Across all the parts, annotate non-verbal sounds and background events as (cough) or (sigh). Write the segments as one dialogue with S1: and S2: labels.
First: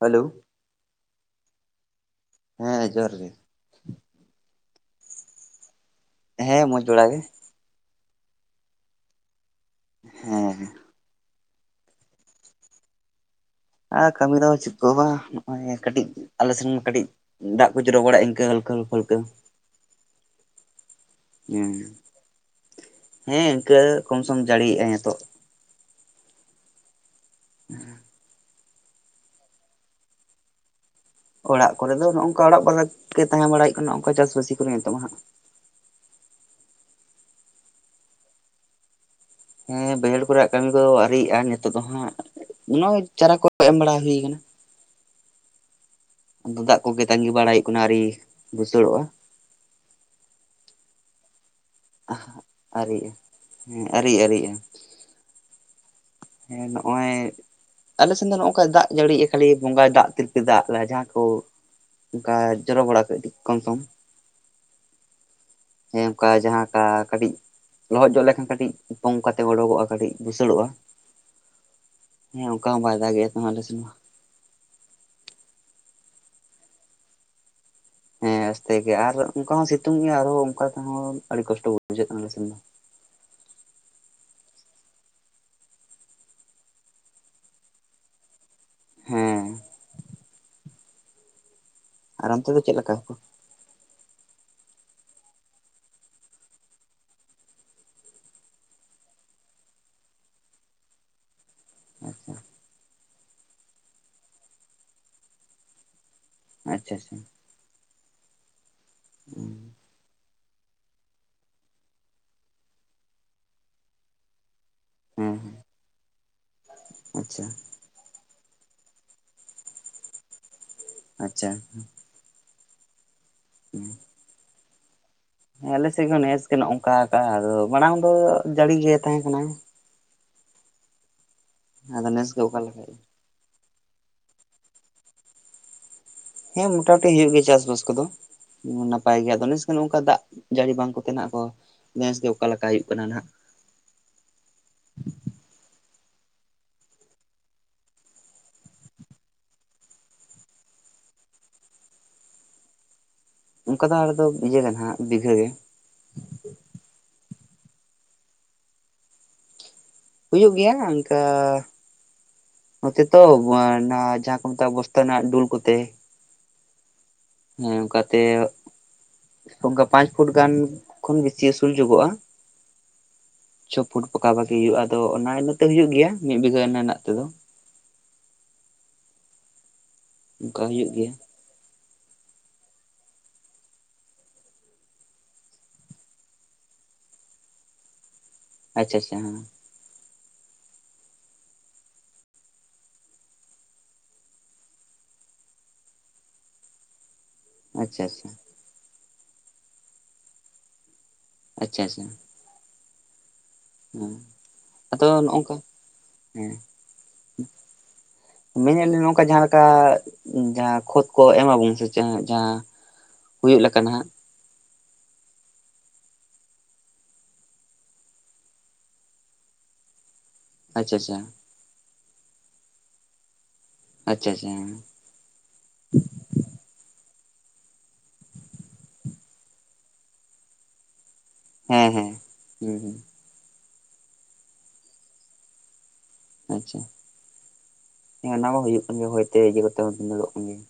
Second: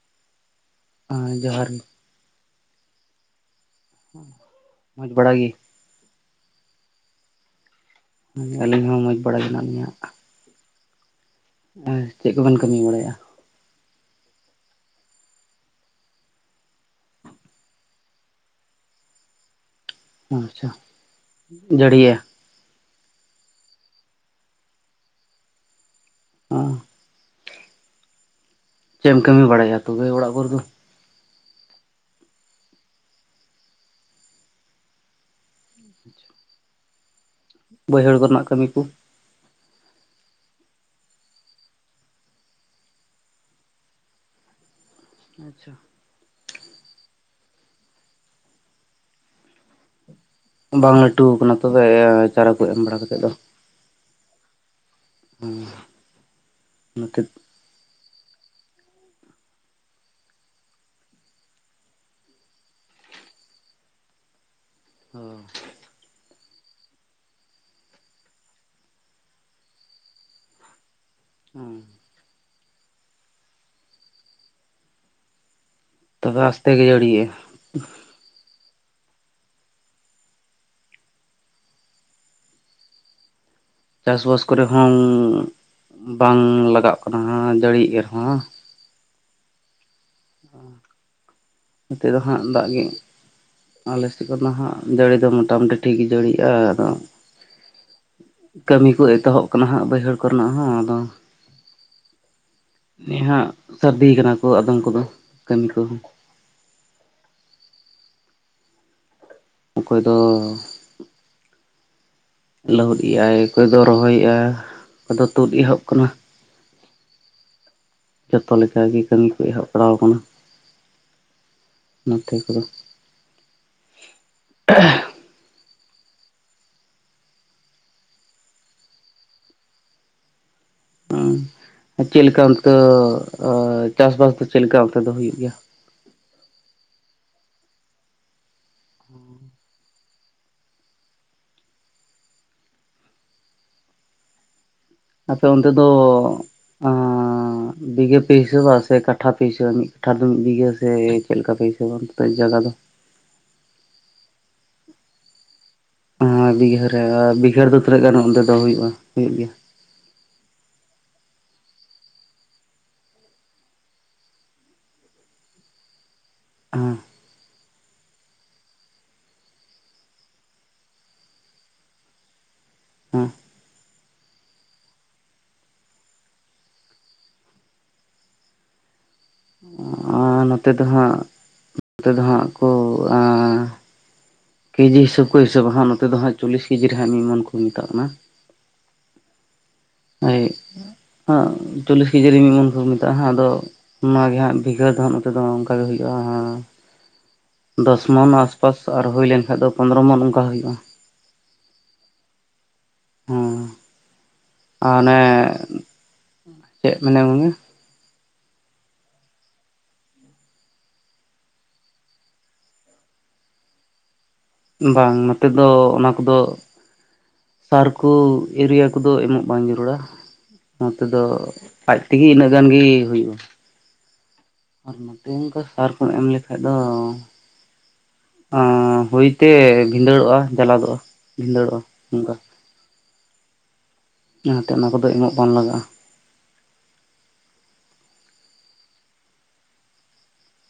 S1: Hello.
S2: (unintelligible) ᱡᱚᱦᱟᱨ᱾
S1: ᱦᱮᱸ ᱡᱚᱦᱟᱨ ᱜᱮ᱾
S2: ᱢᱚᱡᱽ ᱵᱟᱲᱟ ᱜᱮ?
S1: ᱦᱮᱸ ᱢᱚᱡᱽ ᱵᱮᱲᱟ ᱜᱮ᱾
S2: ᱟᱹᱞᱤᱧ ᱦᱚᱸ ᱢᱚᱡᱽ ᱵᱟᱲᱟᱭ ᱜᱮ ᱢᱮᱱᱟᱜ ᱞᱤᱧᱟᱹ᱾
S1: ᱦᱮᱸ
S2: (unintelligible) ᱪᱮᱫ ᱠᱚ ᱵᱮᱱ ᱠᱟᱹᱢᱤ ᱵᱟᱲᱟᱭᱮᱫ-ᱟ?
S1: ᱟ ᱠᱟᱹᱢᱤ ᱫᱚ ᱵᱚᱱ ᱪᱩᱠᱟᱹᱣᱟ (inaudible) ᱠᱟᱹᱴᱤᱡ ᱟᱞᱮ ᱥᱮᱱ ᱠᱟᱹᱴᱤᱡ ᱫᱟᱜ ᱠᱚ ᱡᱚᱨᱚ ᱵᱟᱲᱟᱭᱮᱜᱼᱟ ᱤᱱᱠᱟᱹ (unintelligible) (unintelligible) ᱦᱮᱸ
S2: (unintelligible) ᱡᱟᱹᱲᱤᱭᱟ᱾
S1: ᱦᱮᱸ ᱤᱱᱠᱟᱹ ᱠᱚᱢᱥᱚᱢ ᱡᱟᱹᱲᱤᱭᱮᱫ-ᱟᱭ ᱱᱤᱛᱚᱜ᱾
S2: (unintelligible)
S1: (unintelligible)
S2: ᱪᱮᱫ ᱮᱢ ᱠᱟᱹᱢᱤ ᱵᱟᱲᱟᱭᱟ ᱛᱚᱵᱮ ᱚᱲᱟᱜ ᱠᱚᱨᱮ ᱫᱚ?
S1: ᱚᱲᱟᱜ ᱠᱚᱨᱮ ᱫᱚ ᱱᱚᱜᱼᱚ ᱱᱚᱝᱠᱟ ᱚᱲᱟᱜ (unintelligible) ᱛᱟᱦᱮᱸ ᱵᱟᱲᱟ ᱦᱩᱭᱩᱜ ᱠᱟᱱᱟ ᱚᱱᱠᱟ ᱪᱟᱥᱵᱟᱹᱥᱤ ᱠᱚᱨᱮ ᱱᱤᱛᱚᱜ ᱢᱟ ᱦᱟᱸᱜ᱾
S2: (unintelligible) ᱵᱟᱹᱭᱦᱟᱹᱲ ᱠᱚᱨᱮᱱᱟᱜ ᱠᱟᱹᱢᱤ ᱠᱚ᱾
S1: ᱦᱮᱸ ᱵᱟᱹᱭᱦᱟᱹᱲ ᱠᱚ ᱨᱮᱭᱟᱜ ᱠᱟᱹᱢᱤ ᱠᱚ ᱫᱚ ᱟᱹᱣᱤᱭᱟᱜᱼᱟ ᱱᱤᱛᱚᱜ ᱫᱚ ᱦᱟᱸᱜ᱾ ᱱᱚᱜ-ᱚᱭ ᱪᱟᱨᱟ ᱠᱚ ᱛᱚ ᱮᱢ ᱵᱟᱲᱟ ᱦᱩᱭ (unintelligible)
S2: ᱟᱪᱪᱷᱟ᱾
S1: ᱟᱫᱚ ᱫᱟᱜ ᱠᱚᱜᱮ ᱛᱟᱺᱜᱤ ᱵᱟᱲᱟ ᱦᱩᱭᱩᱜ ᱠᱟᱱᱟ ᱟᱹᱣᱨᱤ ᱵᱩᱥᱟᱹᱲᱚᱜᱼᱟ᱾
S2: ᱵᱟᱝ ᱞᱟᱹᱴᱩ ᱟᱠᱟᱱᱟ (unintelligible) ᱛᱚᱵᱮ ᱪᱟᱨᱟ ᱠᱚ ᱮᱢ ᱵᱟᱲᱟ
S1: ᱟᱹᱣᱨᱤᱜᱼᱟ
S2: ᱠᱟᱛᱮ ᱫᱚ?
S1: ᱦᱮᱸ ᱟᱹᱣᱨᱤ ᱟᱹᱣᱨᱤᱜᱼᱟ
S2: (unintelligible)
S1: ᱦᱮᱸ ᱱᱚᱜᱼᱚᱭ
S2: ᱱᱚᱛᱮ
S1: (unintelligible) (unintelligible) ᱫᱚ ᱱᱚᱜᱠᱟ ᱫᱟᱜ ᱡᱟᱹᱲᱤᱭᱮᱫᱼᱟ ᱠᱷᱟᱹᱞᱤ ᱵᱚᱸᱜᱟᱭ ᱫᱟᱜ ᱛᱤᱨᱯᱤ ᱫᱟᱜ ᱞᱟᱜ-ᱟ ᱡᱟᱦᱟᱸ ᱠᱚ ᱚᱱᱠᱟ ᱡᱚᱨᱚ ᱵᱟᱲᱟ ᱠᱮᱫ ᱜᱮ ᱠᱚᱢᱥᱚᱢ᱾
S2: ᱚ᱾
S1: ᱦᱮᱸ ᱚᱱᱠᱟ ᱡᱟᱦᱟᱸ ᱠᱟ ᱠᱟᱹᱴᱤᱡ᱾ ᱞᱚᱦᱚᱫ ᱡᱚᱜ ᱞᱮᱠᱷᱟᱱ ᱠᱟᱹᱴᱤᱡ ᱯᱚᱝᱠᱟᱛᱮ ᱚᱰᱚᱜᱚᱜᱼᱟ ᱠᱟᱹᱴᱤᱡ ᱫᱩᱥᱟᱹᱲᱚᱜᱼᱟ᱾
S2: ᱦᱩᱸ᱾
S1: ᱦᱮᱸ ᱚᱝᱠᱟ ᱦᱚᱸ ᱵᱟᱭ ᱫᱟᱜᱮᱫ-ᱟ ᱛᱟᱦᱮᱸᱫ ᱟᱞᱮ ᱥᱮᱫ ᱢᱟ᱾
S2: (unintelligible) ᱟᱥᱛᱮ ᱜᱮ ᱡᱟᱹᱲᱤᱭᱮᱫ-ᱟᱭ?
S1: ᱦᱮᱸ ᱟᱥᱛᱮ ᱜᱮ ᱟᱨ ᱚᱱᱠᱟ ᱦᱚᱸ ᱥᱤᱛᱩᱝ ᱜᱮᱭᱟ ᱟᱨᱦᱚᱸ ᱚᱱᱠᱟ ᱛᱮᱦᱚᱸ ᱟᱹᱰᱤ ᱠᱚᱥᱴᱚ ᱵᱩᱡᱷᱟᱹᱜ ᱠᱟᱱᱟ ᱟᱞᱮ ᱥᱮᱱ ᱫᱚ᱾ (inaudible)
S2: ᱪᱟᱥ-ᱵᱟᱥ ᱠᱚᱨᱮ ᱦᱚᱸ ᱵᱟᱝ ᱞᱟᱜᱟᱜ ᱠᱟᱱᱟ ᱫᱟᱹᱲᱤ ᱮ ᱨᱮᱦᱚᱸ
S1: ᱦᱮᱸ
S2: ᱱᱚᱛᱮ ᱫᱚ
S1: ᱟᱨ
S2: ᱦᱟᱸᱜ
S1: ᱚᱱᱛᱮ
S2: ᱫᱟᱜ
S1: ᱪᱮᱫ
S2: ᱜᱮ
S1: ᱞᱮᱠᱟ ᱠᱚ
S2: ᱟᱞᱮ ᱥᱮᱫ ᱠᱷᱚᱱ ᱫᱚ ᱦᱟᱸᱜ ᱡᱟᱹᱲᱤ ᱫᱚ ᱢᱳᱚᱴᱟᱢᱩᱴᱤ ᱴᱷᱤᱠ ᱡᱟᱹᱲᱤᱜᱼᱟ ᱟᱫᱚ᱾ ᱠᱟᱹᱢᱤ ᱠᱚ ᱮᱛᱚᱦᱚᱵ ᱠᱟᱱᱟ ᱦᱟᱸᱜ ᱵᱟᱹᱭᱦᱟᱹᱲ ᱠᱚᱨᱮᱱᱟᱜ ᱦᱚᱸ ᱟᱫᱚ᱾
S1: ᱟᱪᱪᱷᱟ
S2: ᱱᱮᱦᱟᱜ ᱥᱟᱹᱨᱫᱤ ᱠᱟᱱᱟ ᱠᱚ ᱟᱫᱚᱢ ᱠᱚᱫᱚ ᱠᱟᱹᱢᱤ ᱠᱚᱦᱚᱸ
S1: ᱟᱪᱪᱷᱟ ᱟᱪᱪᱷᱟ ᱦᱮᱸ
S2: ᱚᱠᱚᱭ ᱫᱚ ᱦᱮᱞᱳ ᱮᱭᱟᱭ ᱚᱠᱚᱭ ᱫᱚ ᱨᱚᱦᱚᱭᱮᱜᱼᱟ᱾ ᱠᱚᱫᱚ
S1: ᱦᱮᱸ
S2: ᱛᱩᱫ ᱮᱦᱚᱵ ᱠᱟᱱᱟ᱾
S1: ᱟᱪᱪᱷᱟ
S2: ᱡᱚᱛᱚ ᱞᱮᱠᱟᱜᱮ ᱠᱟᱹᱢᱤ ᱠᱚ ᱮᱦᱚᱵ ᱵᱟᱲᱟᱣ ᱟᱠᱟᱱᱟ᱾
S1: ᱟᱪᱪᱷᱟ ᱦᱮᱸ
S2: (unintelligible)
S1: ᱦᱮᱸ ᱟᱞᱮ ᱥᱮᱫ ᱜᱮ ᱱᱮᱥ ᱜᱮ ᱱᱚᱝᱠᱟ ᱠᱟᱜᱼᱟ᱾ ᱟᱫᱚ ᱢᱟᱲᱟᱝ ᱫᱚ ᱡᱟᱹᱲᱤ ᱜᱮ ᱛᱟᱦᱮᱸ ᱠᱟᱱᱟ᱾
S2: ᱪᱮᱫ
S1: ᱱᱮᱥ ᱜᱮ
S2: ᱞᱮᱠᱟ
S1: ᱚᱠᱟ
S2: ᱚᱱᱛᱮ ᱪᱟᱥᱼᱵᱟᱥ ᱫᱚ ᱪᱮᱫ ᱞᱮᱠᱟ ᱚᱱᱛᱮ ᱫᱚ ᱦᱩᱭᱩᱜ ᱜᱮᱭᱟ?
S1: ᱦᱮᱸ ᱢᱚᱴᱟᱢᱩᱴᱤ ᱦᱩᱭᱩᱜ ᱜᱮᱭᱟ ᱪᱟᱥᱵᱟᱥ ᱠᱚᱫᱚ ᱱᱟᱯᱟᱭ ᱜᱮᱭᱟ ᱟᱫᱚ ᱱᱮᱥ ᱫᱚ ᱚᱝᱠᱟ ᱫᱟᱜ ᱡᱟᱹᱲᱤ ᱵᱟᱝ ᱠᱚ ᱛᱮᱱᱟᱜ ᱠᱚ ᱱᱮᱥ ᱜᱮ ᱚᱠᱟ ᱞᱮᱠᱟ ᱦᱩᱭᱩᱜ ᱠᱟᱱᱟ ᱱᱟᱜ᱾
S2: ᱟᱯᱮ ᱚᱱᱛᱮ ᱫᱚ ᱵᱤᱜᱷ ᱯᱮ ᱦᱤᱥᱟᱹᱵᱼᱟ ᱥᱮ ᱠᱟᱴᱷᱟ ᱯᱮ ᱦᱤᱥᱟᱹᱵ-ᱟ ᱢᱤᱫ ᱠᱟᱴᱷᱟ ᱫᱚ ᱢᱤᱫ ᱵᱤᱜᱷᱟᱹ ᱥᱮ ᱪᱮᱫ ᱞᱮᱠᱟ ᱯᱮ ᱦᱤᱥᱟᱹᱼᱟ ᱡᱟᱭᱜᱟ ᱫᱚ
S1: ᱚᱱᱠᱟ ᱫᱚ ᱟᱫᱚ ᱤᱭᱟᱹ ᱠᱟᱱᱟ ᱦᱟᱜ ᱵᱤᱜᱷᱟᱹ ᱜᱮ
S2: ᱦᱮ ᱵᱤᱜᱷᱟᱹ ᱨᱮ ᱵᱤᱜᱷᱟᱹ ᱨᱮᱫᱚ ᱛᱤᱱᱟᱹᱜ ᱜᱟᱱ ᱚᱱᱛᱮ ᱫᱚ ᱦᱩᱭᱩᱜᱼᱟ, ᱦᱩᱭᱩᱜ ᱜᱮᱭᱟ᱾
S1: ᱦᱩᱭᱩᱜ ᱜᱮᱭᱟ ᱚᱱᱠᱟ ᱱᱚᱛᱮ ᱛᱚ ᱡᱟᱦᱟᱸ ᱠᱚ ᱢᱮᱛᱟᱜ ᱵᱚᱥᱛᱟ ᱨᱮᱱᱟᱜ ᱰᱩᱞ ᱠᱚᱛᱮ
S2: ᱦᱮᱸ
S1: ᱦᱮᱸ ᱚᱱᱠᱟᱛᱮ ᱚᱱᱠᱟ ᱯᱟᱸᱪ ᱯᱷᱩᱴ ᱜᱟᱱ ᱠᱷᱚᱱ ᱵᱮᱥᱤ ᱩᱥᱩᱞ ᱡᱚᱜᱚᱜᱼᱟ᱾
S2: ᱦᱮᱸ
S1: ᱪᱷᱚ ᱯᱷᱩᱴ ᱯᱟᱠᱟ ᱯᱟᱹᱠᱤ ᱦᱩᱭᱩᱜᱼᱟ ᱟᱫᱚ ᱚᱱᱟ ᱤᱭᱟᱹᱛᱮ ᱦᱳᱭᱳᱜ ᱜᱮᱭᱟ ᱢᱤᱫ ᱵᱤᱜᱷᱱᱟᱹ ᱨᱮᱱᱟᱜ ᱛᱮᱫᱚ
S2: ᱟᱨ
S1: ᱚᱱᱠᱟ
S2: ᱱᱚᱛᱮ ᱫᱚ
S1: ᱦᱩᱭᱩᱜ ᱜᱮᱭᱟ
S2: ᱦᱟᱸᱜ ᱱᱚᱛᱮ ᱫᱚ ᱦᱟᱸᱜ ᱠᱚ ᱠᱮᱡᱤ ᱦᱤᱥᱟᱹᱵ ᱠᱚ ᱦᱤᱥᱟᱹᱵᱟ ᱦᱟᱸᱜ ᱱᱚᱛᱮ ᱫᱚ ᱦᱟᱸᱜ ᱪᱚᱞᱞᱤᱥ ᱠᱮᱡᱤ ᱨᱮ ᱦᱟᱸᱜ ᱢᱚᱱ ᱠᱚ ᱢᱮᱛᱟᱜ ᱠᱟᱱᱟ᱾
S1: ᱟᱪᱪᱷᱟ ᱟᱪᱪᱷᱟ ᱦᱮᱸ
S2: ᱦᱳᱭ ᱦᱮ ᱪᱚᱞᱞᱤᱥ ᱠᱮᱡᱤ ᱨᱮ ᱢᱤᱫ ᱢᱚᱱ ᱠᱚ ᱢᱮᱛᱟᱜᱼᱟ ᱟᱫᱚ ᱚᱱᱟᱚ ᱜᱮ ᱦᱟᱸᱜ ᱵᱷᱤᱜᱷᱟᱹ ᱫᱚ ᱦᱟᱸᱜ ᱱᱚᱛᱮ ᱫᱚ ᱚᱱᱠᱟ ᱜᱮ ᱦᱩᱭᱩᱜᱼᱟ᱾
S1: (unintelligible)
S2: ᱫᱚᱥ
S1: ᱟᱪᱪᱷᱟ ᱟᱪᱪᱷᱟ
S2: ᱢᱚᱱ ᱟᱥᱯᱟᱥ ᱟᱨ ᱦᱩᱭ ᱞᱮᱱᱠᱷᱟᱱ ᱫᱚ ᱯᱚᱱᱫᱽᱨᱚ ᱢᱚᱱ ᱚᱱᱠᱟ ᱦᱩᱭᱩᱜᱼᱟ᱾
S1: ᱟᱪᱪᱷᱟ ᱟᱪᱪᱷᱟ
S2: ᱦᱮᱸ
S1: ᱦᱮᱸ
S2: ᱟᱨ
S1: ᱟᱫᱚ
S2: ᱚᱱᱮ
S1: ᱱᱚᱜᱝᱠᱟ ᱦᱮᱸ
S2: ᱪᱮᱫ ᱢᱮᱱᱟ ᱜᱚᱝᱠᱮ
S1: ᱢᱮᱱᱮᱫ ᱞᱤᱧ ᱱᱚᱝᱠᱟ ᱡᱟᱦᱟᱸ ᱞᱮᱠᱟ ᱡᱟᱦᱟᱸ ᱠᱷᱚᱛ ᱠᱚ ᱮᱢᱟᱵᱚᱱ ᱥᱮ ᱡᱟᱦᱟᱸ ᱦᱩᱭᱩᱜ ᱞᱮᱠᱟᱱᱟᱜ
S2: ᱵᱟᱝ ᱱᱚᱛᱮ ᱫᱚ ᱚᱱᱟ ᱠᱚᱫᱚ ᱥᱟᱨ ᱠᱚ ᱣᱩᱨᱤᱭᱟ ᱠᱚᱫᱚ ᱮᱢᱚᱜ ᱵᱟᱝ ᱡᱟᱹᱨᱩᱲᱟ
S1: ᱟᱪᱪᱷᱟ
S2: ᱱᱚᱛᱮ
S1: ᱟᱪᱪᱷᱟ
S2: ᱫᱚ ᱟᱡ ᱛᱮᱜᱮ ᱤᱱᱟᱹᱜ ᱜᱟᱱᱜᱮ ᱦᱩᱭᱩᱜᱼᱟ᱾
S1: ᱟᱪᱪᱷᱟ ᱟᱪᱪᱷᱟ
S2: ᱟᱨ ᱱᱚᱛᱮ ᱚᱱᱠᱚ ᱥᱟᱨᱠᱩᱢ ᱮᱢ ᱞᱮᱠᱷᱟᱡ ᱫᱚ ᱦᱚᱭᱛᱮ ᱵᱷᱤᱸᱫᱟᱹᱲᱚᱜᱼᱟ, ᱡᱟᱞᱟᱫᱚᱜᱼᱟ᱾ ᱵᱷᱤᱸᱫᱟᱹᱲᱚᱜᱼᱟ
S1: ᱦᱮᱸ ᱦᱮᱸ
S2: ᱚᱱᱠᱟ
S1: ᱦᱩᱸ ᱦᱩᱸ
S2: ᱚᱱᱟᱛᱮ ᱚᱱᱟ ᱠᱚᱫᱚ ᱮᱢᱚᱜ ᱵᱟᱝ ᱞᱟᱜᱟᱜᱼᱟ᱾
S1: ᱟᱪᱪᱷᱟ ᱦᱮ ᱚᱱᱟ ᱢᱟ ᱦᱩᱭᱩᱜ ᱠᱟᱱ ᱜᱮᱭᱟ ᱦᱚᱭ ᱤᱭᱟᱹ ᱠᱟᱛᱮ ᱦᱚᱸ ᱵᱷᱤᱸᱫᱟᱹᱲᱚᱜ ᱠᱟᱱ ᱜᱮᱭᱟ᱾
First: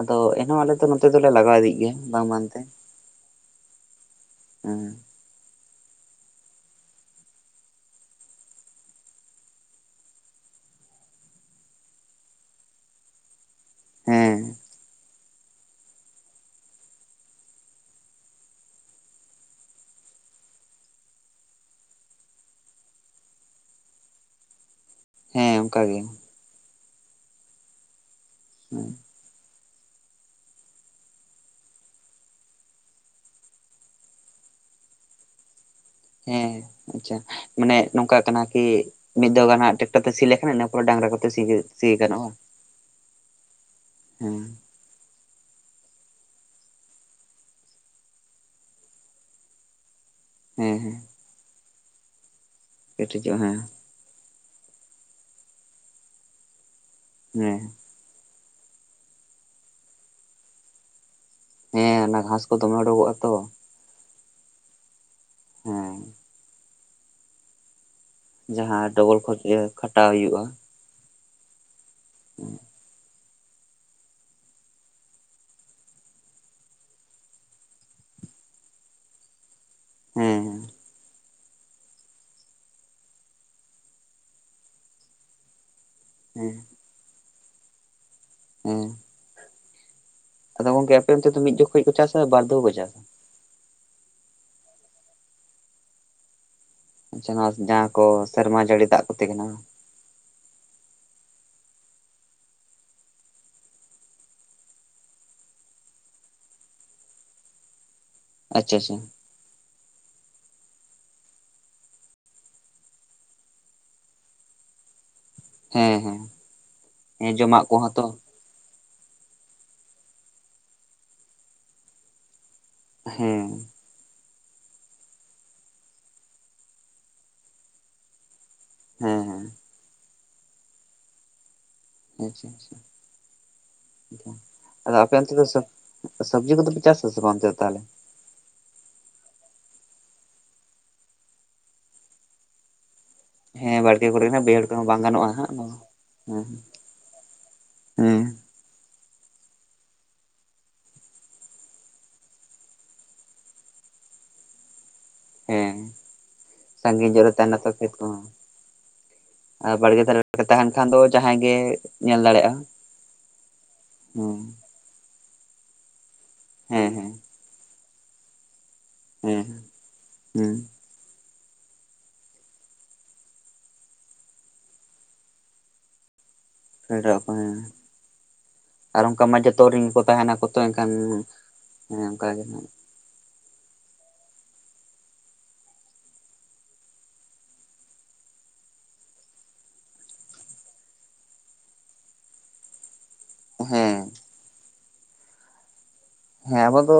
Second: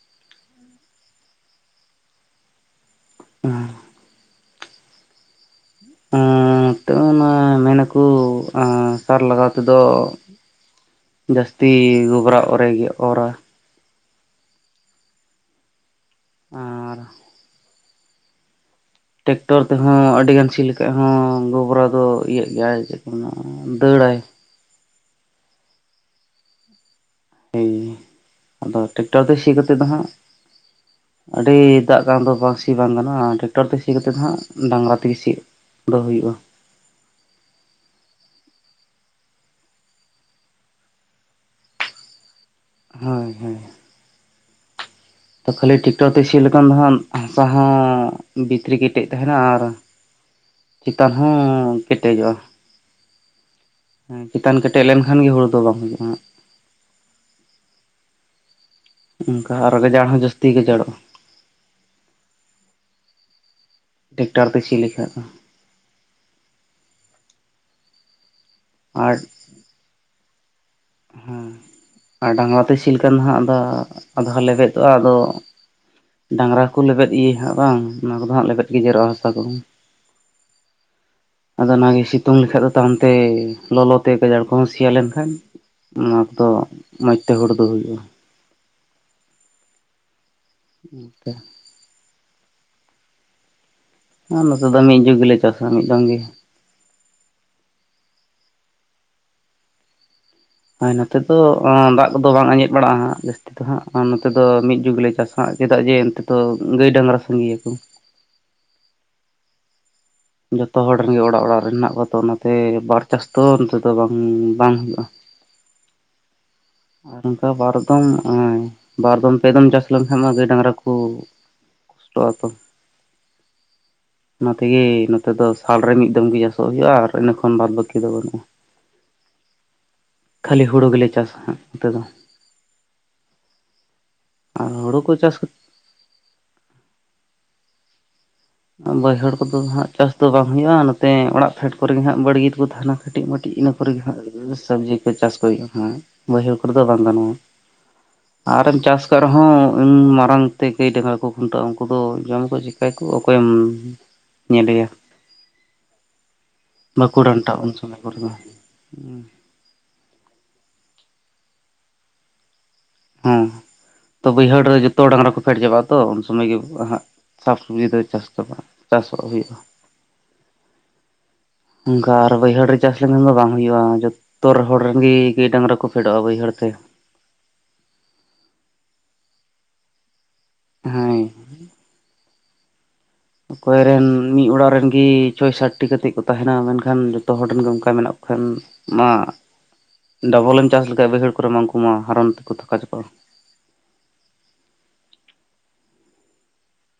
S1: ᱟᱫᱚ ᱮᱱᱦᱚᱸ ᱟᱞᱮ ᱫᱚ ᱱᱚᱛᱮ ᱫᱚᱞᱮ ᱞᱟᱜᱟᱣ ᱤᱫᱤᱭᱮᱜ ᱜᱮᱭᱟ ᱵᱟᱝ ᱵᱟᱝᱛᱮ᱾
S2: ᱟᱨ
S1: ᱦᱮᱸ
S2: ᱱᱤᱛᱚᱜ ᱚᱱᱟ ᱢᱮᱱᱟᱠᱚ ᱥᱟᱨ ᱞᱟᱜᱟᱣ ᱛᱮᱫᱚ ᱡᱟᱹᱥᱛᱤ ᱜᱚᱵᱽᱨᱟ ᱚᱨ ᱜᱮ ᱚᱨᱟ
S1: ᱦᱮᱸ
S2: ᱟᱨ ᱴᱨᱟᱠᱴᱚᱨ ᱛᱮᱦᱚᱸ ᱟᱹᱰᱤ ᱜᱟᱱ ᱥᱤ ᱞᱮᱠᱷᱟᱡ ᱦᱚᱸ ᱜᱚᱵᱨᱟ ᱫᱚ ᱤᱭᱟᱹᱜ ᱜᱮᱭᱟ ᱪᱮᱫ ᱠᱚ ᱢᱮ ᱫᱟᱹᱲ ᱵᱟᱲᱟᱭ (unintelligible)
S1: ᱦᱮᱸ ᱚᱱᱠᱟᱜᱮ
S2: ᱦᱮᱭ ᱟᱫᱚ ᱴᱮᱠᱴᱟᱨ ᱛᱮ ᱥᱤ ᱠᱟᱛᱮᱫ ᱫᱚ ᱦᱟᱸᱜ
S1: (inaudible)
S2: ᱟᱹᱰᱤ ᱫᱟᱜ ᱠᱟᱱ ᱫᱚ ᱵᱟᱝ ᱥᱤ ᱵᱟᱝ ᱜᱟᱱᱚᱜ-ᱟ ᱴᱨᱟᱠᱴᱚᱨ ᱛᱮ ᱥᱤ ᱠᱟᱛᱮᱫ ᱫᱚ ᱦᱟᱸᱜ ᱰᱟᱝᱨᱟ ᱛᱮᱜᱮ ᱥᱤᱜ
S1: ᱦᱮᱸ ᱟᱪᱪᱷᱟ ᱢᱟᱱᱮ ᱱᱚᱝᱠᱟ ᱠᱟᱱᱟ ᱠᱤ ᱢᱤᱫ ᱫᱟᱣ ᱜᱟᱱ ᱦᱟᱸᱜ ᱴᱮᱠᱴᱟᱨ ᱛᱮ ᱥᱤ ᱞᱮᱠᱷᱟᱱ ᱤᱱᱟᱹ ᱯᱚᱨᱮ ᱰᱟᱝᱨᱟ ᱠᱚᱛᱮ ᱥᱤ ᱥᱤ ᱜᱟᱱᱚᱜᱼᱟ ᱵᱟᱝ
S2: ᱦᱳᱭ ᱦᱳᱭ ᱠᱷᱟᱹᱞᱤ ᱴᱮᱠᱴᱚᱨ ᱛᱮ ᱥᱤᱭ ᱞᱮᱠᱷᱟᱱ ᱫᱚ ᱦᱟᱜ ᱦᱟᱥᱟ ᱦᱚᱸ ᱵᱷᱤᱛᱨᱤ ᱠᱮᱴᱮᱡ ᱛᱟᱦᱮᱱᱟ ᱟᱨ
S1: ᱦᱮᱸ
S2: ᱪᱮᱛᱟᱱ ᱦᱚᱸ ᱠᱮᱴᱮᱡᱚᱜ-ᱟ
S1: ᱠᱮᱴᱮᱡᱚᱜ ᱦᱮᱸ
S2: ᱪᱮᱛᱟᱱ ᱠᱮᱴᱮᱡ ᱞᱮᱱᱠᱷᱟᱱ ᱜᱮ ᱦᱩᱲᱩ ᱫᱚ ᱵᱟᱝ ᱦᱩᱭᱩᱜ-ᱟ ᱦᱟᱜ
S1: ᱦᱮᱸ
S2: ᱚᱱᱠᱟ ᱟᱨᱚ ᱜᱟᱡᱟᱲ ᱦᱚᱸ ᱡᱟᱹᱥᱛᱤ ᱜᱮᱡᱟᱲᱚᱜ-ᱟ
S1: ᱦᱮᱸ ᱚᱱᱟ ᱜᱷᱟᱥ ᱠᱚ ᱫᱚᱢᱮ ᱩᱰᱩᱠᱚᱜᱼᱟ ᱛᱚ
S2: ᱴᱮᱠᱴᱟᱨ ᱛᱮ ᱥᱤ (unintelligible)
S1: ᱦᱮᱸ ᱡᱟᱦᱟᱸ
S2: ᱟᱨ
S1: ᱰᱚᱵᱚᱞ ᱠᱷᱚᱨᱚᱪ ᱨᱮ ᱠᱷᱟᱴᱟᱣ ᱦᱩᱭᱩᱜ-ᱟ
S2: ᱦᱮᱸ ᱟᱨ ᱰᱟᱝᱨᱟ ᱛᱮ ᱥᱤ ᱞᱮᱠᱷᱟᱱ ᱫᱚ ᱦᱟᱸᱜ ᱟᱫᱷᱟ ᱞᱮᱵᱮᱫᱚᱜ-ᱟ ᱟᱫᱚ ᱰᱟᱝᱨᱟ ᱠᱚ ᱞᱮᱵᱮᱫ ᱜᱮᱭᱟ ᱦᱟᱸᱜ ᱵᱟᱝ ᱚᱱᱟ ᱠᱚᱫᱚ ᱦᱟᱸᱜ ᱞᱮᱵᱮᱫ ᱜᱮ ᱡᱮᱨᱚᱜ-ᱟ ᱦᱟᱥᱟ ᱫᱚ
S1: ᱦᱮᱸ
S2: ᱟᱫᱚ ᱚᱱᱟᱜᱮ ᱥᱤᱛᱩᱝ ᱞᱮᱠᱷᱟᱡ ᱫᱚ ᱛᱟᱭᱚᱢᱛᱮ ᱞᱚᱞᱚ ᱛᱮ ᱜᱟᱡᱟᱲ ᱠᱚᱦᱚᱸ ᱥᱮᱭᱟ ᱞᱮᱱᱠᱷᱟᱱ ᱚᱱᱟ ᱛᱚ
S1: ᱦᱮᱸ
S2: ᱢᱚᱸᱡᱽᱛᱮ ᱦᱚᱲᱩ ᱫᱚ ᱦᱩᱭᱩᱜ-ᱟ
S1: ᱦᱩᱸ ᱟᱫᱚ ᱜᱚᱝᱠᱮ ᱟᱯᱮ ᱚᱱᱛᱮ ᱫᱚ ᱢᱤᱫ ᱡᱚᱠᱷᱚᱡ ᱠᱚ ᱪᱟᱥᱟ ᱵᱟᱨ ᱫᱷᱟᱣ ᱠᱚ ᱪᱟᱥᱟ
S2: ᱟᱨ ᱱᱚᱛᱮ ᱫᱚ ᱢᱤᱫ ᱡᱩᱜᱽ ᱜᱮᱞᱮ ᱪᱟᱥᱟ ᱢᱤᱫ ᱫᱚᱢ ᱜᱮ
S1: ᱟᱪᱪᱷᱟ ᱱᱚᱣᱟ ᱡᱟᱦᱟᱸ ᱠᱚ ᱥᱮᱨᱢᱟ ᱡᱟᱹᱲᱤ ᱫᱟᱜ ᱠᱚᱛᱮ ᱠᱟᱱᱟ
S2: ᱦᱮᱸ ᱱᱚᱛᱮ ᱫᱚ ᱫᱟᱜ ᱠᱚᱫᱚ ᱵᱟᱝ ᱟᱸᱡᱮᱫ ᱵᱟᱲᱟᱜ-ᱟ ᱦᱟᱜ ᱡᱟᱹᱥᱛᱤ ᱫᱚ ᱦᱟᱸᱜ ᱱᱚᱛᱮ ᱫᱚ ᱢᱤᱫ ᱡᱩᱜᱽ ᱞᱮ ᱪᱟᱥᱼᱟ ᱪᱮᱫᱟᱜ ᱡᱮ ᱚᱱᱛᱮ ᱫᱚ ᱜᱟᱹᱭ ᱰᱟᱝᱨᱟ ᱥᱟᱸᱜᱮᱭᱟ ᱠᱚ
S1: ᱟᱪᱪᱷᱟ ᱟᱪᱪᱷᱟ
S2: ᱡᱚᱛᱚ ᱦᱚᱲ ᱨᱮᱱᱜᱮ ᱚᱲᱟᱜ ᱚᱲᱟᱜ ᱨᱮᱱ ᱢᱮᱱᱟᱜ ᱠᱚᱣᱟ ᱛᱚ ᱚᱱᱟᱛᱮ ᱵᱟᱨ ᱪᱟᱥ ᱫᱚ ᱱᱚᱛᱮ ᱫᱚ ᱵᱟᱝ ᱵᱟᱝ ᱦᱩᱭᱩᱜ-ᱟ
S1: ᱦᱮᱸ ᱦᱮᱸ
S2: ᱟᱨ
S1: ᱦᱮᱸ
S2: ᱚᱱᱠᱟ
S1: ᱡᱚᱢᱟᱜ
S2: ᱵᱟᱨ
S1: ᱠᱚᱦᱚᱸ
S2: ᱫᱚᱢ
S1: ᱛᱚ
S2: ᱵᱟᱨ ᱫᱚᱢ ᱯᱮ ᱫᱚᱢ ᱪᱟᱥ (unintelligible) ᱜᱟᱹᱭ ᱰᱟᱝᱨᱟ ᱠᱚ ᱠᱚᱥᱴᱚᱜ ᱟ ᱛᱚ
S1: ᱦᱮᱸ
S2: ᱚᱱᱟᱛᱮᱜᱮ ᱱᱚᱛᱮ ᱫᱚ ᱥᱟᱞᱨᱮ ᱢᱤᱫ ᱫᱚᱢ ᱜᱮ ᱪᱟᱥᱚᱜ ᱦᱩᱭᱩᱜ-ᱟ ᱟᱨ ᱤᱱᱟᱹ ᱠᱷᱚᱱ ᱵᱟᱫᱽ ᱵᱟᱹᱠᱤ ᱫᱚ ᱵᱟᱹᱱᱩᱜ-ᱟ
S1: ᱦᱮᱸ
S2: ᱠᱷᱟᱹᱞᱤ ᱦᱩᱲᱩ ᱜᱮᱞᱮ ᱪᱟᱥᱟ ᱦᱟᱸᱜ ᱱᱚᱛᱮ ᱫᱚ
S1: ᱟᱪᱪᱷᱟ ᱟᱪᱪᱷᱟ
S2: ᱟᱨ
S1: ᱟᱫᱚ
S2: ᱦᱩᱲᱩ ᱠᱚ
S1: ᱟᱯᱮ ᱚᱱᱛᱮ
S2: ᱪᱟᱥ
S1: ᱫᱚ
S2: ᱠᱟᱛᱮ
S1: ᱥᱚᱵᱽᱡᱤ ᱠᱚᱫᱚᱯᱮ ᱪᱟᱥ ᱟᱥᱮ ᱵᱟᱝ ᱚᱱᱛᱮ ᱫᱚ ᱛᱟᱦᱚᱞᱮ
S2: ᱵᱟᱹᱭᱦᱟᱹᱲ ᱠᱚᱫᱚ ᱦᱟᱸᱜ ᱪᱟᱥ ᱫᱚ ᱵᱟᱝ ᱦᱩᱭᱩᱜ-ᱟ ᱱᱚᱛᱮ ᱚᱲᱟᱜ ᱯᱷᱮᱰ ᱠᱚᱨᱮ ᱜᱮ ᱦᱟᱸᱜ ᱵᱟᱹᱲᱜᱮ ᱫᱚ ᱛᱟᱦᱮᱱᱟ ᱠᱟᱹᱴᱤᱡ ᱢᱟᱹᱴᱤᱡ ᱤᱱᱟᱹ
S1: ᱦᱮᱸ
S2: ᱠᱚᱨᱮ ᱜᱮ
S1: ᱵᱟᱲᱜᱮ
S2: ᱦᱟᱸᱜ
S1: ᱵᱟᱹᱭᱦᱟᱹᱲ ᱠᱚᱦᱚᱸ
S2: ᱥᱚᱵᱽᱡᱤ
S1: ᱵᱟᱝ
S2: ᱠᱚ
S1: ᱜᱟᱱᱚᱜᱼᱟ
S2: ᱪᱟᱥ ᱠᱚ
S1: ᱦᱟᱸᱜ ᱱᱚᱣᱟ
S2: ᱦᱩᱭᱩᱜ-ᱟ
S1: ᱦᱮᱸ
S2: ᱵᱟᱹᱭᱦᱟᱹᱲ ᱠᱚᱨᱮ ᱫᱚ ᱵᱟᱝ
S1: ᱦᱮᱸ
S2: ᱜᱟᱱᱚᱜ-ᱟ ᱟᱨᱮᱢ ᱪᱟᱥ ᱚᱠᱟ ᱨᱮᱦᱚᱸ ᱢᱟᱨᱟᱝᱛᱮ ᱜᱟᱹᱭ ᱰᱟᱝᱜᱨᱟ ᱠᱚ ᱠᱷᱩᱱᱴᱟᱹᱜ-ᱟ ᱩᱱᱠᱩ ᱫᱚ ᱡᱚᱢ ᱠᱚ ᱪᱮᱠᱟᱹᱭ ᱠᱚ ᱚᱠᱚᱭᱮᱢ ᱧᱮᱞᱮᱭᱟ
S1: ᱦᱮᱸ ᱥᱟᱹᱜᱤᱧ
S2: ᱵᱟᱠᱚ
S1: ᱧᱚᱜ ᱨᱮ ᱛᱟᱦᱮᱱᱟ
S2: ᱰᱟᱱᱴᱟᱜᱼᱟ ᱩᱱ
S1: ᱛᱚᱵᱮ
S2: ᱥᱚᱢᱚᱭ
S1: ᱛᱚ
S2: ᱠᱚᱨᱮ ᱫᱚ
S1: ᱟᱨ ᱵᱟᱲᱜᱮ ᱫᱷᱟᱨᱮ ᱛᱟᱦᱮᱱ ᱠᱷᱟᱱ ᱫᱚ ᱡᱟᱦᱟᱸᱭ ᱜᱮ ᱧᱮᱞ ᱫᱟᱲᱮᱭᱟᱜ-ᱟ
S2: ᱦᱮᱸ ᱛᱚ ᱵᱟᱹᱭᱦᱟᱹᱲ ᱨᱮ ᱡᱚᱛᱚ ᱰᱟᱝᱨᱟ ᱠᱚ ᱯᱷᱮᱰ ᱪᱟᱵᱟᱜᱼᱟ ᱛᱚ ᱥᱚᱢᱚᱭ ᱜᱮ
S1: ᱦᱮᱸ
S2: ᱦᱟᱸᱜ
S1: ᱦᱮᱸ
S2: ᱥᱟᱵ ᱥᱚᱵᱽᱡᱤ ᱫᱚ ᱪᱟᱥ ᱛᱟᱼᱼ
S1: ᱦᱮᱸ ᱦᱮᱸ
S2: ᱚᱱᱠᱟ ᱟᱨ ᱵᱟᱹᱭᱦᱟᱹᱲ ᱨᱮ ᱪᱟᱥ ᱞᱮᱱᱠᱷᱟᱱ ᱫᱚ ᱵᱟᱝ ᱦᱩᱭᱩᱜᱼᱟ ᱡᱚᱛᱚ ᱦᱚᱲ ᱨᱮᱱᱜᱮ ᱜᱟᱹᱭ ᱰᱟᱝᱨᱟ ᱠᱚ ᱯᱷᱮᱰᱚᱜᱼᱟ ᱵᱟᱹᱭᱦᱟᱹᱲ ᱛᱮ
S1: (unintelligible) ᱦᱮᱸ ᱟᱨ ᱚᱱᱠᱟ ᱢᱟ ᱡᱚᱛᱚᱜ ᱜᱮ ᱠᱚ ᱛᱟᱦᱮᱱᱟᱠᱚ᱾ ᱛᱚ ᱮᱱᱠᱷᱟᱱᱮ
S2: ᱦᱮᱸ
S1: ᱚᱱᱠᱟᱜᱮ
S2: ᱚᱠᱚᱭ ᱨᱮᱱ ᱢᱤᱫ ᱚᱲᱟᱜ ᱨᱮᱱ ᱜᱮ ᱪᱷᱚᱭ ᱥᱟᱛᱴᱤ ᱠᱟᱛᱮᱫ ᱠᱚ ᱛᱟᱦᱮᱸᱱᱟ ᱢᱮᱱᱠᱷᱟᱱ ᱡᱚᱛᱚ ᱦᱚᱲ ᱨᱮᱱ ᱜᱮ ᱚᱱᱠᱟ ᱢᱮᱱᱟᱜ ᱠᱚᱣᱟ᱾ ᱠᱷᱟᱱ ᱢᱟ ᱰᱚᱵᱚᱞᱮᱢ ᱪᱟᱥ ᱞᱮᱠᱷᱟᱟᱱ ᱵᱟᱹᱭᱦᱟᱹᱲ ᱠᱚᱨᱮ ᱢᱟ ᱩᱱᱠᱩ ᱢᱟ ᱦᱟᱨᱚᱱ ᱛᱮᱠᱚ ᱛᱷᱟᱠᱟᱪᱟᱠᱚᱣᱚᱜᱼᱟ᱾
S1: ᱦᱮᱸ ᱦᱮᱸ ᱟᱵᱚ ᱫᱚ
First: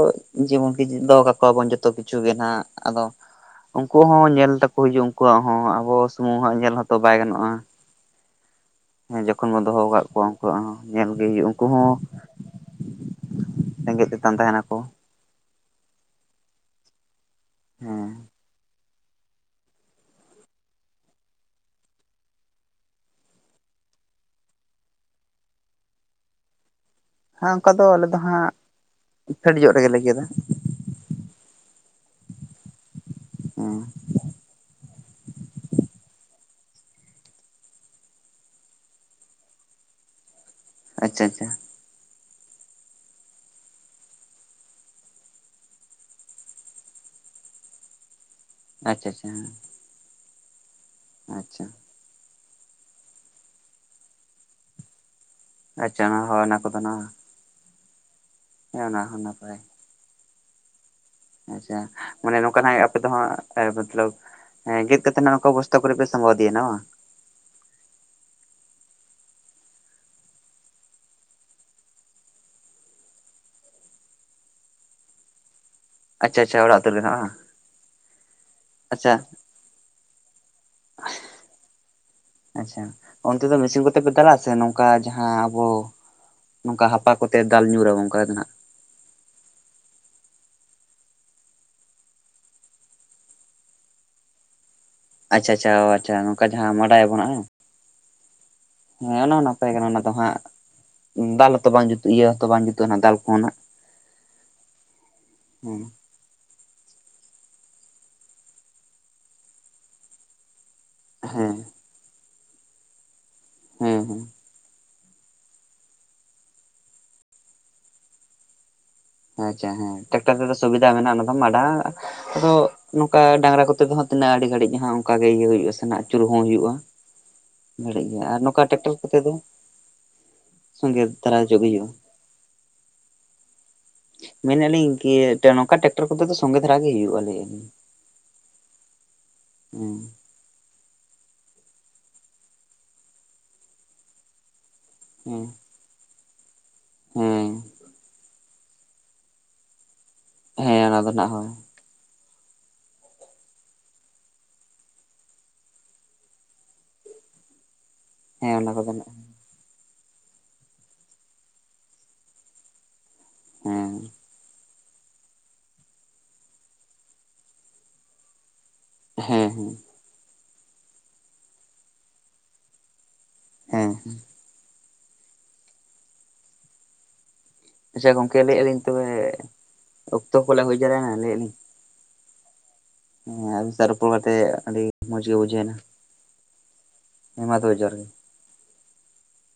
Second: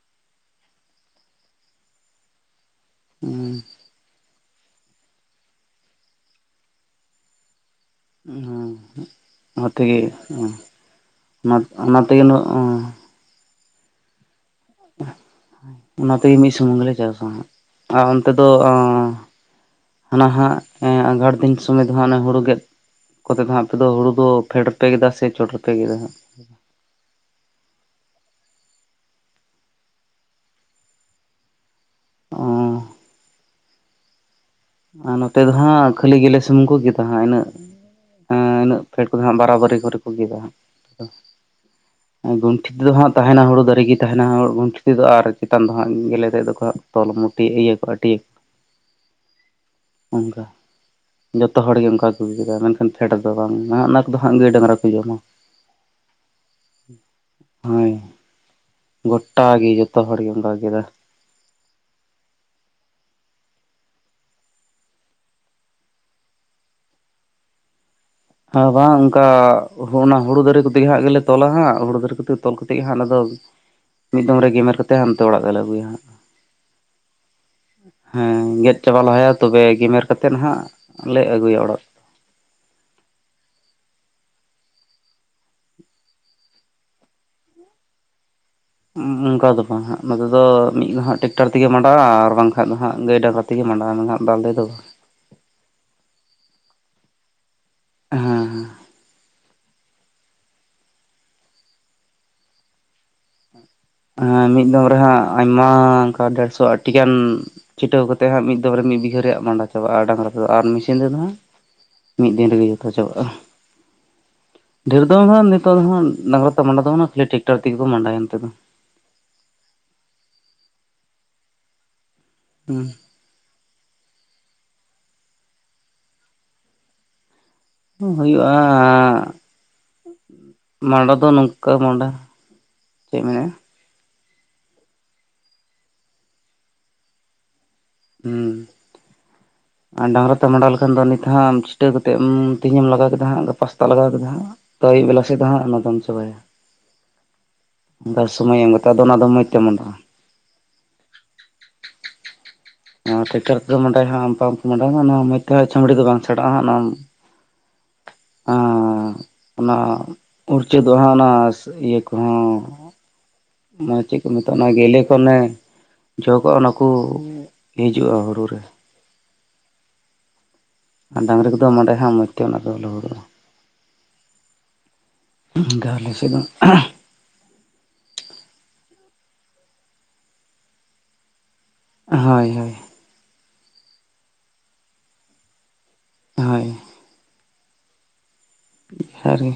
S1: ᱡᱮᱢᱚᱱᱠᱤ ᱫᱚᱦᱚ ᱠᱟᱠᱚᱣᱟᱵᱚᱱ ᱡᱚᱛᱚ ᱠᱤᱪᱷᱩ ᱜᱮ ᱱᱟᱜ ᱟᱫᱚ
S2: ᱦᱮᱸ
S1: ᱩᱱᱠᱩ ᱦᱚᱸ ᱧᱮᱞ ᱛᱮᱠᱚ ᱦᱤᱡᱩᱜᱼᱟ ᱩᱱᱠᱩᱣᱟᱜ ᱦᱚᱸ ᱟᱵᱚ ᱥᱩᱢᱩᱝ ᱦᱚᱸ ᱧᱮᱞ ᱦᱚᱸᱛᱚ ᱵᱟᱭ ᱜᱟᱱᱚᱜᱼᱟ᱾
S2: ᱦᱩᱸ
S1: ᱦᱮᱸ ᱡᱚᱠᱷᱚᱱ ᱵᱚᱱ ᱫᱚᱦᱚ ᱟᱠᱟᱫ ᱠᱚᱣᱟ ᱩᱱᱠᱩᱣᱟᱜ ᱦᱚᱸ ᱧᱮᱞ ᱜᱮ ᱦᱩᱭᱩᱜ ᱩᱱᱠᱩ ᱦᱚᱸ
S2: ᱚᱱᱟ ᱛᱮᱜᱮ
S1: ᱨᱮᱜᱮᱡ ᱛᱮᱛᱟᱝ ᱛᱟᱦᱮᱱᱟ
S2: ᱚᱱᱟᱛᱮᱜᱮ ᱢᱤᱫ ᱥᱩᱢᱩᱝ ᱜᱮᱞᱮ ᱪᱟᱥᱟᱜ ᱟᱨ
S1: ᱦᱮᱸ
S2: ᱚᱱᱛᱮ ᱫᱚ ᱚ ᱦᱟᱱᱟ ᱦᱟᱸᱜ ᱟᱸᱜᱷᱟᱬ ᱫᱤᱱ ᱥᱚᱢᱚᱭ ᱫᱚ ᱦᱟᱸᱜ ᱦᱩᱲᱩ ᱜᱮ ᱠᱚᱛᱮ ᱫᱚᱜ ᱟᱯᱮ ᱫᱚ ᱦᱩᱲᱩ ᱫᱚ ᱯᱷᱮᱰ ᱨᱮᱯᱮ ᱠᱮᱫᱟ ᱥᱮ ᱪᱚᱴ ᱨᱮᱯᱮ ᱠᱮᱫᱟ ᱦᱟᱜ
S1: ᱦᱮᱸ ᱚᱱᱠᱟ ᱫᱚ ᱟᱞᱮ ᱫᱚ ᱦᱟᱜ ᱯᱷᱮᱰ ᱧᱚᱜ ᱨᱮᱜᱮᱞᱮ ᱜᱮᱫᱟ᱾
S2: ᱚ
S1: ᱦᱮᱸ
S2: ᱟᱨ ᱱᱚᱛᱮ ᱫᱚ ᱦᱟᱸᱜ ᱠᱷᱟᱹᱞᱤ ᱜᱮᱞᱮ ᱥᱩᱢᱩᱝ ᱠᱚ ᱠᱮᱫᱟ ᱦᱟᱸᱜ ᱤᱱᱟᱹᱜ ᱮᱸ ᱤᱱᱟᱹᱜ ᱯᱷᱮᱰ ᱠᱚᱫᱚ ᱦᱟᱸᱜ ᱵᱟᱨᱟᱵᱟᱨᱤ ᱠᱚᱨᱮ ᱠᱚ ᱜᱮᱫᱟ ᱦᱟᱸᱜ
S1: ᱟᱪᱪᱷᱟ ᱟᱪᱪᱷᱟ
S2: ᱜᱚᱱᱴᱮ ᱛᱮᱫᱚ ᱦᱟᱸᱜ ᱛᱟᱦᱮᱱᱟ ᱦᱩᱲᱩ ᱫᱟᱨᱮ ᱜᱮ ᱛᱟᱦᱮᱱᱟ ᱜᱚᱱᱴᱷᱮ ᱛᱮᱫᱚ ᱛᱟᱦᱮᱱᱟ ᱟᱨ ᱪᱮᱛᱟᱱ ᱫᱚ ᱦᱟᱸᱜ ᱜᱮᱞᱮ ᱛᱮᱫ ᱫᱚᱸᱜ ᱛᱚᱞᱼᱼ ᱢᱩᱴᱤ ᱱᱤᱭᱟᱹ ᱠᱚᱴᱤ
S1: ᱟᱪᱪᱷᱟ ᱟᱪᱪᱷᱟ
S2: ᱚᱱᱠᱟ ᱡᱚᱛᱚ
S1: ᱟᱪᱪᱷᱟ
S2: ᱦᱚᱲ ᱜᱮ ᱚᱱᱠᱟ (unintelligible) ᱢᱮᱱᱠᱷᱟᱱ ᱯᱷᱮᱰ ᱫᱚ ᱵᱟᱝ ᱱᱟ ᱚᱱᱟ ᱠᱚᱫᱚ ᱦᱟᱸᱜ ᱜᱟᱹᱭ ᱰᱟᱝᱨᱟ ᱠᱚ ᱡᱚᱢᱟ᱾
S1: ᱟᱪᱪᱷᱟ ᱦᱳᱭ ᱚᱱᱟ ᱠᱚᱫᱚ ᱱᱟ
S2: ᱦᱳᱭ ᱜᱚᱴᱟ ᱜᱮ ᱡᱚᱛᱚ ᱦᱚᱲ ᱜᱮᱢ ᱨᱟᱜ ᱠᱮᱫᱟ
S1: ᱟᱪᱪᱷᱟ ᱢᱟᱱᱮ ᱱᱚᱝᱠᱟᱱᱟᱜ ᱟᱯᱮ ᱫᱚ ᱦᱟᱸᱜ ᱢᱚᱛᱞᱚᱵ ᱦᱮᱸ ᱜᱮᱫ ᱠᱟᱛᱮ ᱦᱟᱜ ᱵᱚᱥᱛᱛᱟ ᱠᱚᱨᱮ ᱯᱮ ᱥᱚᱢᱵᱷᱟᱣ ᱤᱫᱤᱭᱟ ᱵᱟᱝ
S2: ᱟᱨᱮ ᱵᱟᱝ ᱚᱱᱠᱟ ᱚᱱᱟ ᱦᱩᱲᱩ ᱫᱟᱨᱮ ᱠᱚᱛᱮ ᱜᱮᱞᱮ ᱛᱚᱞᱟ ᱦᱟᱸᱜ ᱦᱩᱲᱩ ᱫᱟᱨᱮ ᱠᱚᱛᱮ ᱛᱚᱞ ᱠᱟᱛᱮᱫ ᱦᱟᱸᱜ ᱚᱱᱟ ᱫᱚ ᱢᱤᱫ ᱫᱚᱢ ᱨᱮ ᱜᱮᱢᱮᱨ ᱠᱟᱛᱮ ᱦᱟᱱᱛᱮ ᱚᱲᱟᱜ ᱜᱮᱞ ᱟᱹᱜᱩᱭᱟ ᱦᱟᱸᱜ
S1: ᱟᱪᱪᱷᱟ ᱟᱪᱪᱷᱟ ᱚᱲᱟᱜ ᱯᱮ ᱵᱮᱱᱟᱣ ᱟ ᱵᱟᱝ
S2: ᱦᱮᱸ ᱜᱮᱫ ᱪᱟᱵᱟ
S1: ᱟᱪᱪᱷᱟ
S2: ᱞᱟᱦᱟᱭᱟ ᱛᱚᱵᱮ ᱜᱮᱢᱮᱨ ᱠᱟᱛᱮᱫ ᱦᱟᱜ ᱞᱮ ᱟᱹᱜᱩᱭᱟ ᱚᱲᱟᱜ
S1: ᱟᱪᱪᱷᱟ ᱚᱱᱛᱮ ᱫᱚ ᱢᱮᱥᱤᱱ ᱠᱚᱛᱮ ᱯᱮ ᱫᱟᱞᱞᱟᱼᱟ ᱥᱮ ᱱᱚᱝᱠᱟ ᱡᱟᱦᱟᱸ ᱟᱵᱚ ᱱᱚᱝᱠᱟ ᱦᱟᱯᱟ ᱠᱚᱛᱮ ᱫᱟᱞ ᱧᱩᱨᱟᱵᱚᱱ ᱚᱱᱠᱟ ᱫᱚ ᱱᱟᱜ
S2: ᱚᱱᱠᱟ ᱫᱚ ᱵᱟᱝ ᱦᱟᱜ ᱱᱚᱛᱮ ᱫᱚ ᱢᱤᱫ ᱫᱚ ᱦᱟᱜ ᱴᱮᱠᱴᱟᱨ ᱛᱮᱜᱮ ᱢᱟᱰᱟᱜᱼᱟ ᱟᱨ ᱵᱟᱝᱠᱷᱟᱱ ᱫᱚ ᱜᱟᱹᱭ ᱰᱟᱝᱨᱟ ᱛᱮᱜᱮ ᱢᱟᱸᱰᱟ ᱨᱮᱱᱟᱜ ᱵᱟᱫᱮ ᱫᱚ
S1: ᱟᱪᱪᱷᱟ ᱟᱪᱪᱷᱟ ᱚ ᱟᱪᱪᱷᱟ ᱱᱚᱝᱠᱟ ᱡᱟᱦᱟᱸ ᱵᱟᱰᱟᱭᱟᱵᱚ ᱦᱮᱸ
S2: ᱵᱟᱝ
S1: ᱚᱱᱮ ᱚᱱᱟ ᱛᱟᱦᱮᱸ ᱠᱟᱱᱟ ᱚᱱᱟ ᱫᱚ ᱦᱟᱸᱜ ᱫᱟᱞ ᱦᱚᱛᱚ ᱵᱟᱝ ᱡᱩᱛᱩᱜ ᱤᱭᱟᱹ ᱦᱚᱸᱛᱚ ᱵᱟᱝ ᱡᱩᱛᱩᱜᱼᱟ ᱫᱟᱞ ᱠᱚᱦᱚᱱᱟᱜ
S2: ᱦᱮᱸ ᱢᱤᱫ ᱫᱚᱢ ᱨᱮᱦᱟᱸᱜ ᱟᱭᱢᱟ
S1: ᱦᱮᱸ
S2: ᱚᱱᱠᱟ ᱰᱮᱲᱥᱚ ᱟᱴ ᱴᱤᱠᱟᱱ ᱪᱷᱤᱴᱟᱹᱣ ᱠᱟᱛᱮ ᱦᱟᱸᱜ ᱢᱤᱫ ᱫᱚᱢ ᱨᱮ ᱢᱤᱫ ᱵᱤᱜᱟᱹ ᱨᱮᱭᱟᱜ ᱢᱟᱸᱰᱟ ᱪᱟᱵᱟᱜᱼᱟ ᱰᱟᱝᱨᱟ ᱛᱮᱫᱚ ᱟᱨᱥᱤᱱ ᱥᱤᱸᱫᱟᱹ ᱫᱚ ᱦᱟᱸᱜ
S1: ᱦᱮᱸ
S2: ᱢᱤᱫ ᱫᱤᱱ ᱨᱮᱜᱮ ᱡᱚᱛᱚ ᱪᱟᱵᱟᱜᱼᱟ
S1: ᱦᱮᱸ ᱦᱮᱸ
S2: ᱰᱷᱮᱨ ᱫᱚ ᱵᱟᱝᱜ ᱱᱤᱛᱚᱜ ᱫᱚ ᱰᱟᱝᱨᱟ ᱛᱮ ᱢᱟᱸᱰᱟ ᱫᱚ ᱵᱟᱝ-ᱟ ᱠᱷᱟᱹᱞᱤ ᱴᱨᱮᱠᱴᱟᱨ ᱛᱮᱜᱮ ᱠᱚ ᱢᱟᱸᱰᱟᱭᱟ ᱱᱤᱛ ᱫᱚ
S1: ᱟᱪᱪᱷᱟ ᱦᱮᱸ ᱴᱨᱟᱠᱴᱟᱨ ᱛᱮᱫᱚ ᱥᱩᱵᱤᱫᱟ ᱢᱮᱱᱟᱜᱼᱟ ᱚᱱᱟ ᱫᱚ ᱢᱟᱸᱰᱟ ᱟᱫᱚ
S2: ᱦᱩᱸ
S1: ᱱᱚᱝᱠᱟ ᱰᱟᱝᱨᱟ ᱠᱚᱛᱮ ᱫᱚᱦᱚᱸ ᱛᱤᱱᱟᱹᱜ ᱟᱹᱰᱤ ᱜᱷᱟᱹᱲᱤᱡ ᱡᱟᱦᱟᱸ ᱚᱱᱠᱟᱟᱜᱮ ᱤᱭᱟᱹ ᱦᱩᱭᱩᱜᱼᱟ ᱥᱮᱬ ᱟᱹᱪᱩᱨ ᱦᱚᱸ ᱦᱩᱭᱩᱜᱼᱟ ᱵᱟᱹᱲᱤᱡ ᱜᱮᱭᱟ ᱟᱨ ᱱᱚᱝᱠᱟ ᱴᱨᱮᱠᱴᱟᱨ ᱠᱚᱛᱮ ᱫᱚ ᱥᱚᱸᱜᱮ
S2: ᱢᱟᱸᱰᱟ ᱫᱚ
S1: ᱫᱷᱟᱨᱟ ᱦᱚᱪᱚᱜ ᱜᱮ
S2: ᱱᱚᱝᱠᱟ
S1: ᱦᱩᱭᱩᱜᱼᱟ
S2: ᱢᱟᱸᱰᱟ ᱪᱮᱫ ᱢᱮᱱᱟᱜᱼᱟ
S1: ᱢᱮᱱᱮᱜ ᱞᱤᱧ ᱠᱤ‌ᱱᱚᱝᱠᱟ ᱴᱨᱮᱠᱴᱟᱨ ᱠᱚᱛᱮ ᱫᱚ ᱥᱚᱝᱜᱮ ᱫᱷᱟᱨᱟ ᱜᱮ ᱦᱩᱭᱩᱜᱼᱟ ᱞᱟᱹᱭ ᱟᱞᱤᱧ
S2: ᱦᱮᱸ ᱟᱨ ᱰᱟᱝᱨᱟ ᱛᱮ ᱢᱟᱸᱰᱟ ᱞᱮᱠᱷᱟᱱ ᱫᱚ ᱱᱤᱛ ᱦᱟᱸ ᱪᱷᱤᱴᱟᱹ ᱠᱟᱛᱮ ᱛᱮᱦᱮᱧ ᱮᱢ ᱞᱟᱜᱟᱣ ᱠᱮᱫᱟ ᱦᱟᱸᱜ ᱜᱟᱯᱟ ᱥᱮᱛᱟᱜ ᱞᱟᱜᱟᱣ ᱠᱮᱫᱟ ᱦᱟᱸᱜ ᱟᱹᱭᱩᱵ ᱵᱮᱞᱟ ᱥᱮᱫ ᱫᱚ
S1: ᱦᱮᱸ
S2: ᱦᱟᱸᱜ ᱚᱱᱟ ᱫᱚᱢ ᱪᱟᱵᱟᱭᱟ
S1: ᱦᱮᱸ
S2: ᱵᱟᱥ ᱥᱚᱢᱚᱭ ᱮᱢ ᱠᱟᱛᱮᱜ ᱟᱫᱚ ᱚᱱᱟ ᱫᱚ ᱢᱚᱡᱽ ᱛᱮ ᱢᱚᱸᱰᱟᱜ-ᱟ
S1: ᱦᱮᱸ ᱚᱱᱟ ᱫᱚ ᱱᱟᱜ ᱦᱚᱸ
S2: ᱮᱸ ᱴᱨᱟᱠᱴᱚᱨ ᱛᱮᱫᱚ ᱱᱚᱰᱮ ᱦᱟᱸᱜ (unintelligible) ᱢᱚᱡᱽ ᱛᱮ ᱦᱟᱸᱜ ᱪᱷᱟᱢᱲᱤ ᱫᱚ ᱵᱟᱝ ᱪᱷᱟᱰᱟᱜ ᱟ (unintelligible)
S1: ᱦᱮᱸ ᱚᱱᱟ ᱠᱚᱫᱚ ᱜᱟᱱᱚᱜ ᱟ
S2: ᱩᱲᱪᱟᱹ ᱫᱚ ᱚᱱᱟ ᱤᱭᱟᱹ ᱠᱚᱦᱚᱸ
S1: ᱦᱮᱸ
S2: ᱚᱱᱟ ᱫᱚ ᱪᱮᱫ ᱠᱚ ᱢᱮᱛᱟᱜ ᱟ ᱚᱱᱟ ᱜᱮᱞᱮ ᱠᱚ ᱚᱱᱮ ᱡᱚ ᱠᱚᱜ ᱟ ᱚᱱᱟ ᱠᱚ ᱦᱤᱡᱩᱜᱼᱟ ᱦᱩᱲᱩ ᱨᱮ
S1: ᱦᱮᱸ ᱦᱮᱸ
S2: ᱟᱨ ᱰᱟᱝᱨᱤ ᱠᱚᱫᱚ ᱱᱚᱰᱮ ᱦᱟᱸᱜ (unintelligible) ᱢᱚᱡᱽ (unintelligible) ᱛᱮ ᱚᱱᱟ ᱫᱚ ᱞᱟᱦᱩᱫᱚᱜ ᱟ
S1: ᱦᱮᱸ ᱦᱮᱸ
S2: ᱚᱱᱠᱟ ᱟᱞᱮ ᱥᱮ ᱫᱚ
S1: ᱟᱪᱪᱷᱟ ᱜᱚᱝᱠᱮ ᱞᱟᱹᱭᱮᱫ-ᱟᱞᱤᱧ ᱛᱚᱵᱮ ᱚᱠᱛᱚ ᱠᱚ ᱦᱩᱭ ᱡᱟᱭᱨᱟᱭ ᱱᱟ ᱞᱟᱹᱭᱮᱫᱼᱟ ᱞᱤᱧ
S2: ᱦᱳᱭ ᱦᱳᱭ
S1: ᱦᱮᱸ ᱟᱵᱤᱱ ᱥᱟᱜ ᱨᱚᱯᱚᱲ ᱠᱟᱛᱮ ᱟᱹᱰᱤ ᱢᱚᱡᱽ ᱜᱮ ᱵᱩᱡᱷᱟᱹᱭᱱᱟ
S2: ᱦᱳᱭ
S1: ᱦᱮᱸ ᱢᱟ ᱛᱚᱵᱮ ᱡᱚᱦᱟᱨ ᱜᱮ
S2: ᱡᱚᱦᱟᱨ ᱜᱮ